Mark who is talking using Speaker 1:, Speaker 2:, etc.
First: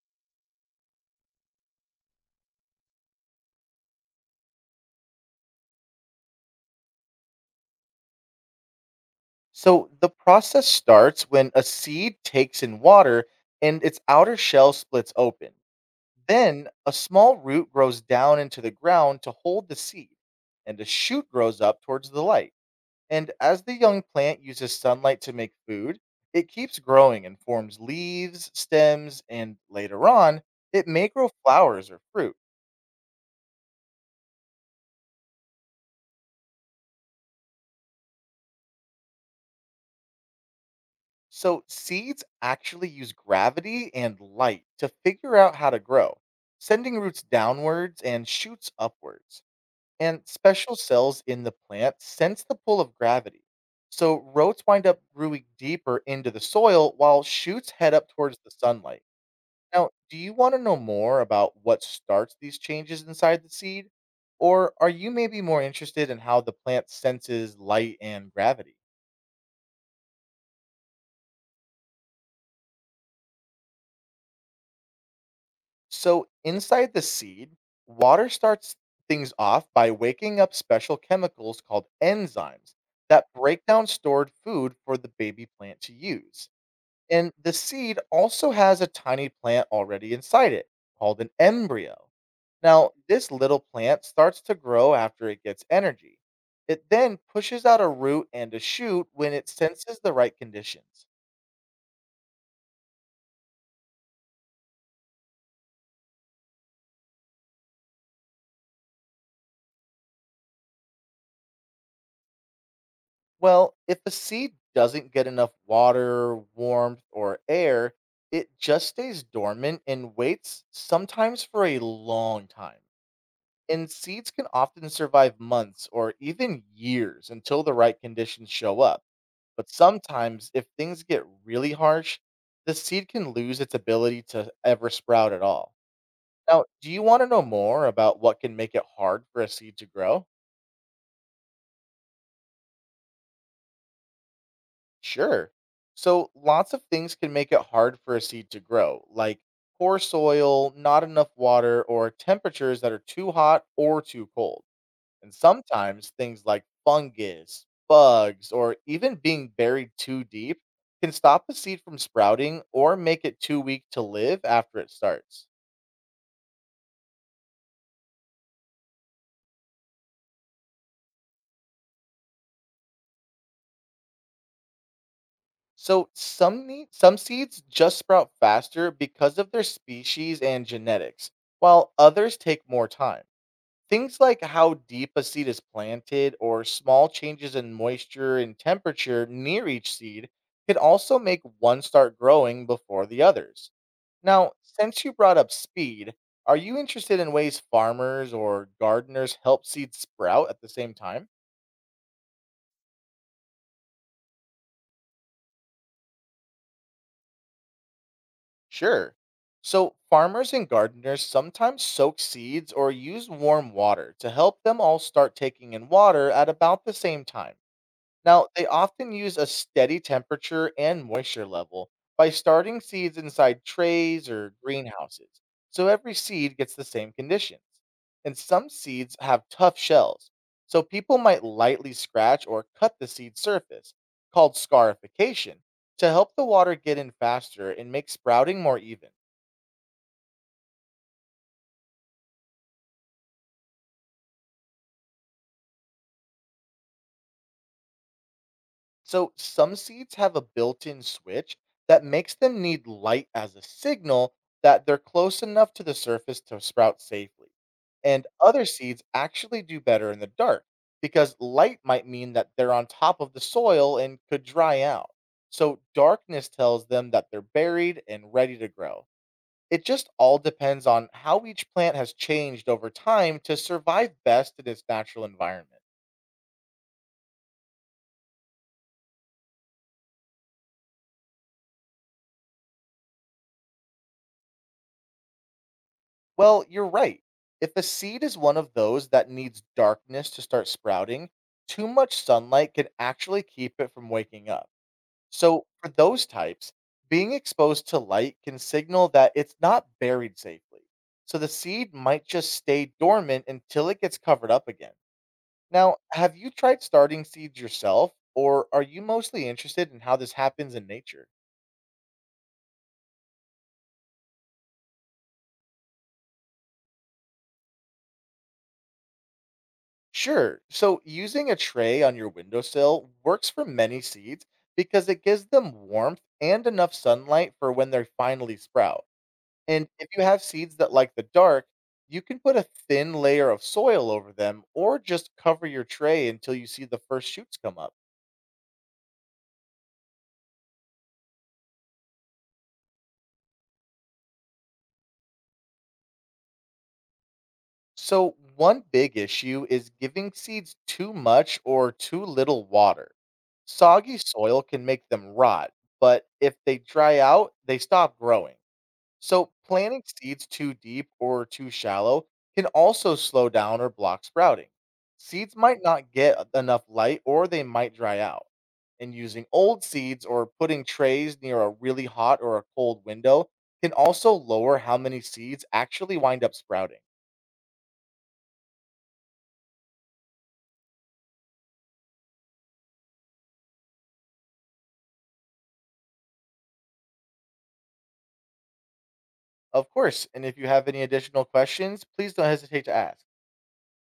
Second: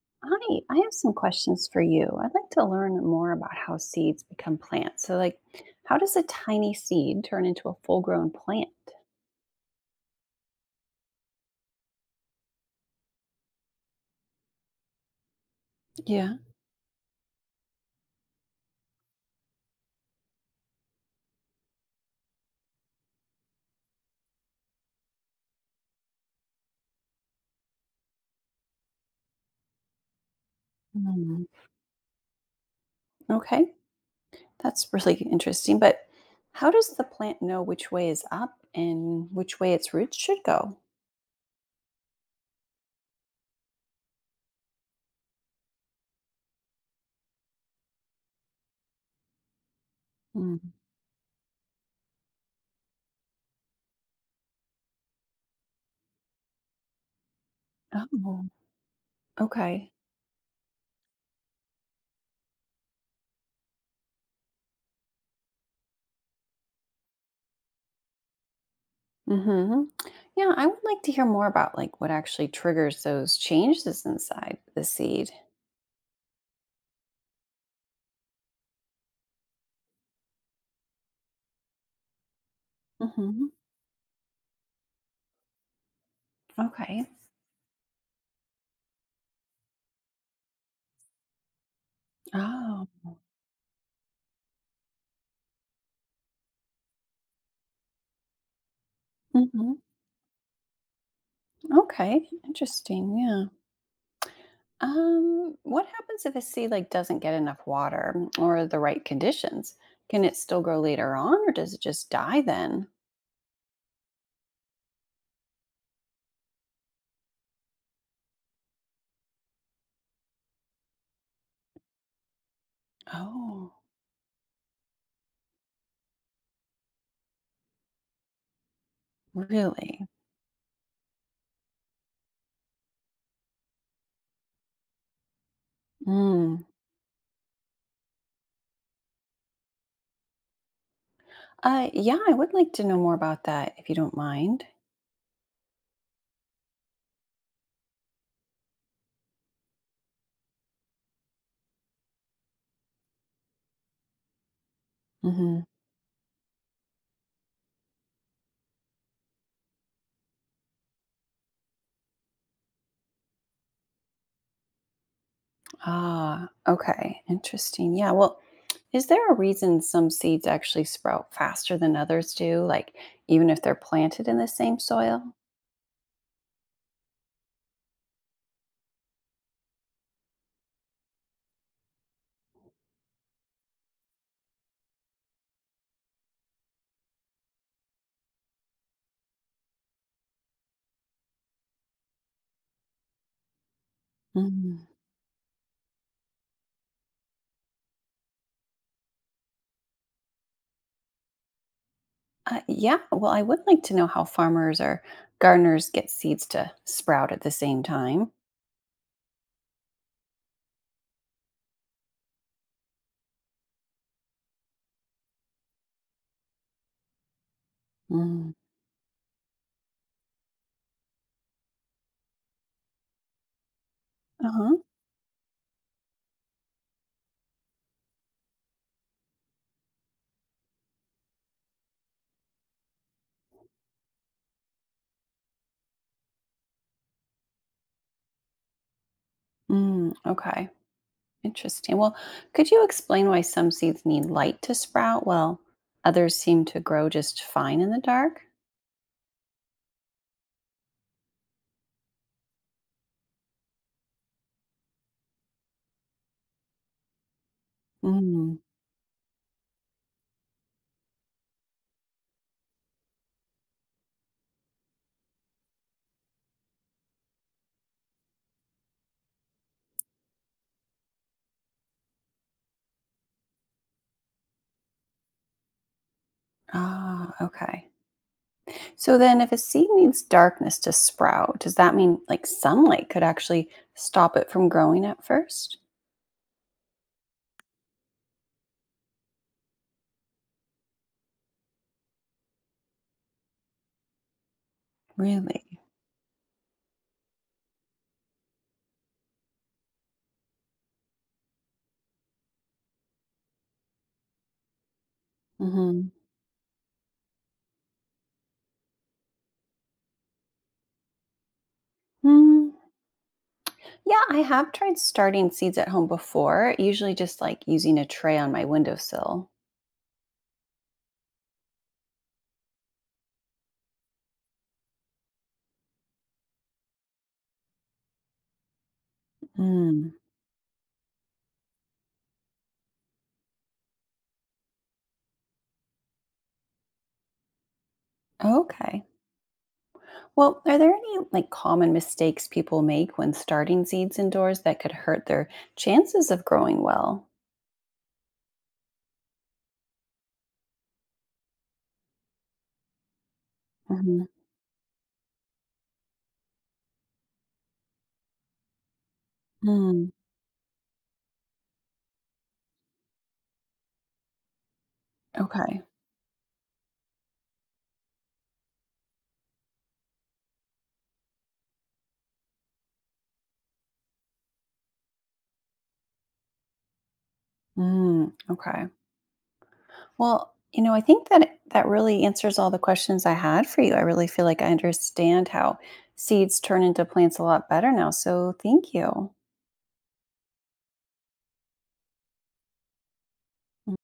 Speaker 1: Hi, I have some questions for you. I'd like to learn more about how seeds become plants. So, like, how does a tiny seed turn into a full grown plant?
Speaker 2: So the process starts when a seed takes in water and its outer shell splits open.
Speaker 1: Yeah.
Speaker 2: Then a small root grows down into the ground to hold the seed, and a shoot grows up towards the light. And as the young plant uses sunlight to make food, it keeps growing and forms leaves, stems, and later on, it may grow
Speaker 1: Mm,
Speaker 2: flowers or fruit.
Speaker 1: okay, that's really interesting. But how does the plant know which way is up and which way its roots should go?
Speaker 2: So, seeds actually use gravity and light to figure out how to grow, sending roots downwards and shoots upwards. And
Speaker 1: Mm.
Speaker 2: special cells in the plant sense the pull of gravity. So, roots wind up growing deeper into the soil while shoots head up towards
Speaker 1: Oh,
Speaker 2: the sunlight. Now,
Speaker 1: okay.
Speaker 2: do you want to know more about what starts these changes inside the seed? Or are you maybe more interested in how the plant senses light and gravity?
Speaker 1: Hmm. Yeah, I would like to hear more about what actually triggers those changes inside the seed.
Speaker 2: So, inside the seed, water starts things off by waking up special chemicals called enzymes that
Speaker 1: Hmm.
Speaker 2: break down stored food for the baby plant to use.
Speaker 1: Okay.
Speaker 2: And the seed also has a tiny plant already inside it called an embryo.
Speaker 1: Oh.
Speaker 2: Now, this little plant starts to grow after it gets energy. It then pushes out a root and a shoot when it senses the right conditions.
Speaker 1: Okay, interesting. Yeah. What happens if a seed doesn't get enough water or the right conditions? Can it still grow later on, or does it just die then?
Speaker 2: Well, if a seed doesn't get enough water, warmth, or air, it just stays dormant and waits sometimes for a long time.
Speaker 1: Oh,
Speaker 2: And seeds can often survive months or even years until the right conditions show up. But
Speaker 1: really?
Speaker 2: sometimes, if things get really harsh, the seed can lose its ability to ever sprout at all.
Speaker 1: Mm.
Speaker 2: Now, do you want to know more about what can make it hard for a seed to grow?
Speaker 1: Yeah, I would like to know more about that if you don't mind.
Speaker 2: Sure. So lots of things can make it hard for a seed to grow, like poor soil, not enough water, or temperatures that are too hot or too cold. And
Speaker 1: Hmm.
Speaker 2: sometimes things like fungus, bugs, or even being buried too deep can stop a seed from sprouting or make it too weak to live after it starts.
Speaker 1: Ah, okay, interesting. Yeah. Well, is there a reason some seeds actually sprout faster than others do? Like even if they're planted in the same soil?
Speaker 2: Some seeds just sprout faster because of their species and genetics, while others take more time. Things like how deep a seed is planted or small changes in moisture and temperature near each seed can also make one start growing before the others. Now, since you brought up speed, are you interested in ways farmers or gardeners help seeds sprout at the same time?
Speaker 1: Yeah, well, I would like to know how farmers or gardeners get seeds to sprout at the same time.
Speaker 2: Sure. So, farmers and gardeners sometimes soak seeds or use warm water to help them all start taking in water at about the same time. Now,
Speaker 1: Mm.
Speaker 2: they often use a steady temperature and moisture level by starting seeds inside trays or
Speaker 1: Uh-huh.
Speaker 2: greenhouses, so every seed gets the same conditions. And some seeds have tough shells, so people might lightly scratch or cut the seed surface, called scarification, to help the water get in faster and make sprouting more even.
Speaker 1: Mm, okay. Interesting. Well, could you explain why some seeds need light to sprout while others seem to grow just fine in the dark?
Speaker 2: So some seeds have a built-in switch that makes them need light as a signal that they're close enough to the surface to sprout safely. And
Speaker 1: Mm.
Speaker 2: other seeds actually do better in the dark because light might mean that they're on top of the soil and could dry out. So darkness tells them that they're buried and ready to grow. It just all depends on how each plant has changed over time to survive best in its natural environment.
Speaker 1: Ah, okay. So then if a seed needs darkness to sprout, does that mean sunlight could actually stop it from growing at first?
Speaker 2: Well, you're right. If a seed is one of those that needs darkness to start sprouting, too much sunlight can actually keep it from waking up. So,
Speaker 1: Really?
Speaker 2: for those types, being exposed to light can signal that it's not buried safely. So, the seed might just stay dormant until it gets covered up again. Now,
Speaker 1: Mm-hmm.
Speaker 2: have you tried starting seeds yourself, or are you mostly interested in how this happens in nature?
Speaker 1: Hmm. Yeah, I have tried starting seeds at home before, usually just using a tray on my windowsill.
Speaker 2: Sure. So using a tray on your windowsill works for many seeds because it gives them warmth and enough sunlight for when they finally sprout. And if
Speaker 1: Mm,
Speaker 2: you have seeds that like the dark, you can put a thin layer of soil over them or just cover your tray until you see the first shoots come up.
Speaker 1: okay. Well, are there any common mistakes people make when starting seeds indoors that could hurt their chances of growing well?
Speaker 2: So, one big issue is giving seeds too much or too little water. Soggy
Speaker 1: Hmm.
Speaker 2: soil can make them rot, but if they dry out, they stop growing. So, planting
Speaker 1: Mm,
Speaker 2: seeds too deep or too shallow can also slow down or block sprouting. Seeds
Speaker 1: okay.
Speaker 2: might not get enough light or they might dry out. And using old seeds or putting trays near a really hot or a cold window can also lower how many seeds actually wind up sprouting.
Speaker 1: Mm, okay. Well, you know, I think that really answers all the questions I had for you. I really feel like I understand how seeds turn into plants a lot better now. So thank you.
Speaker 2: Of course, and if you have any additional questions, please don't hesitate to ask.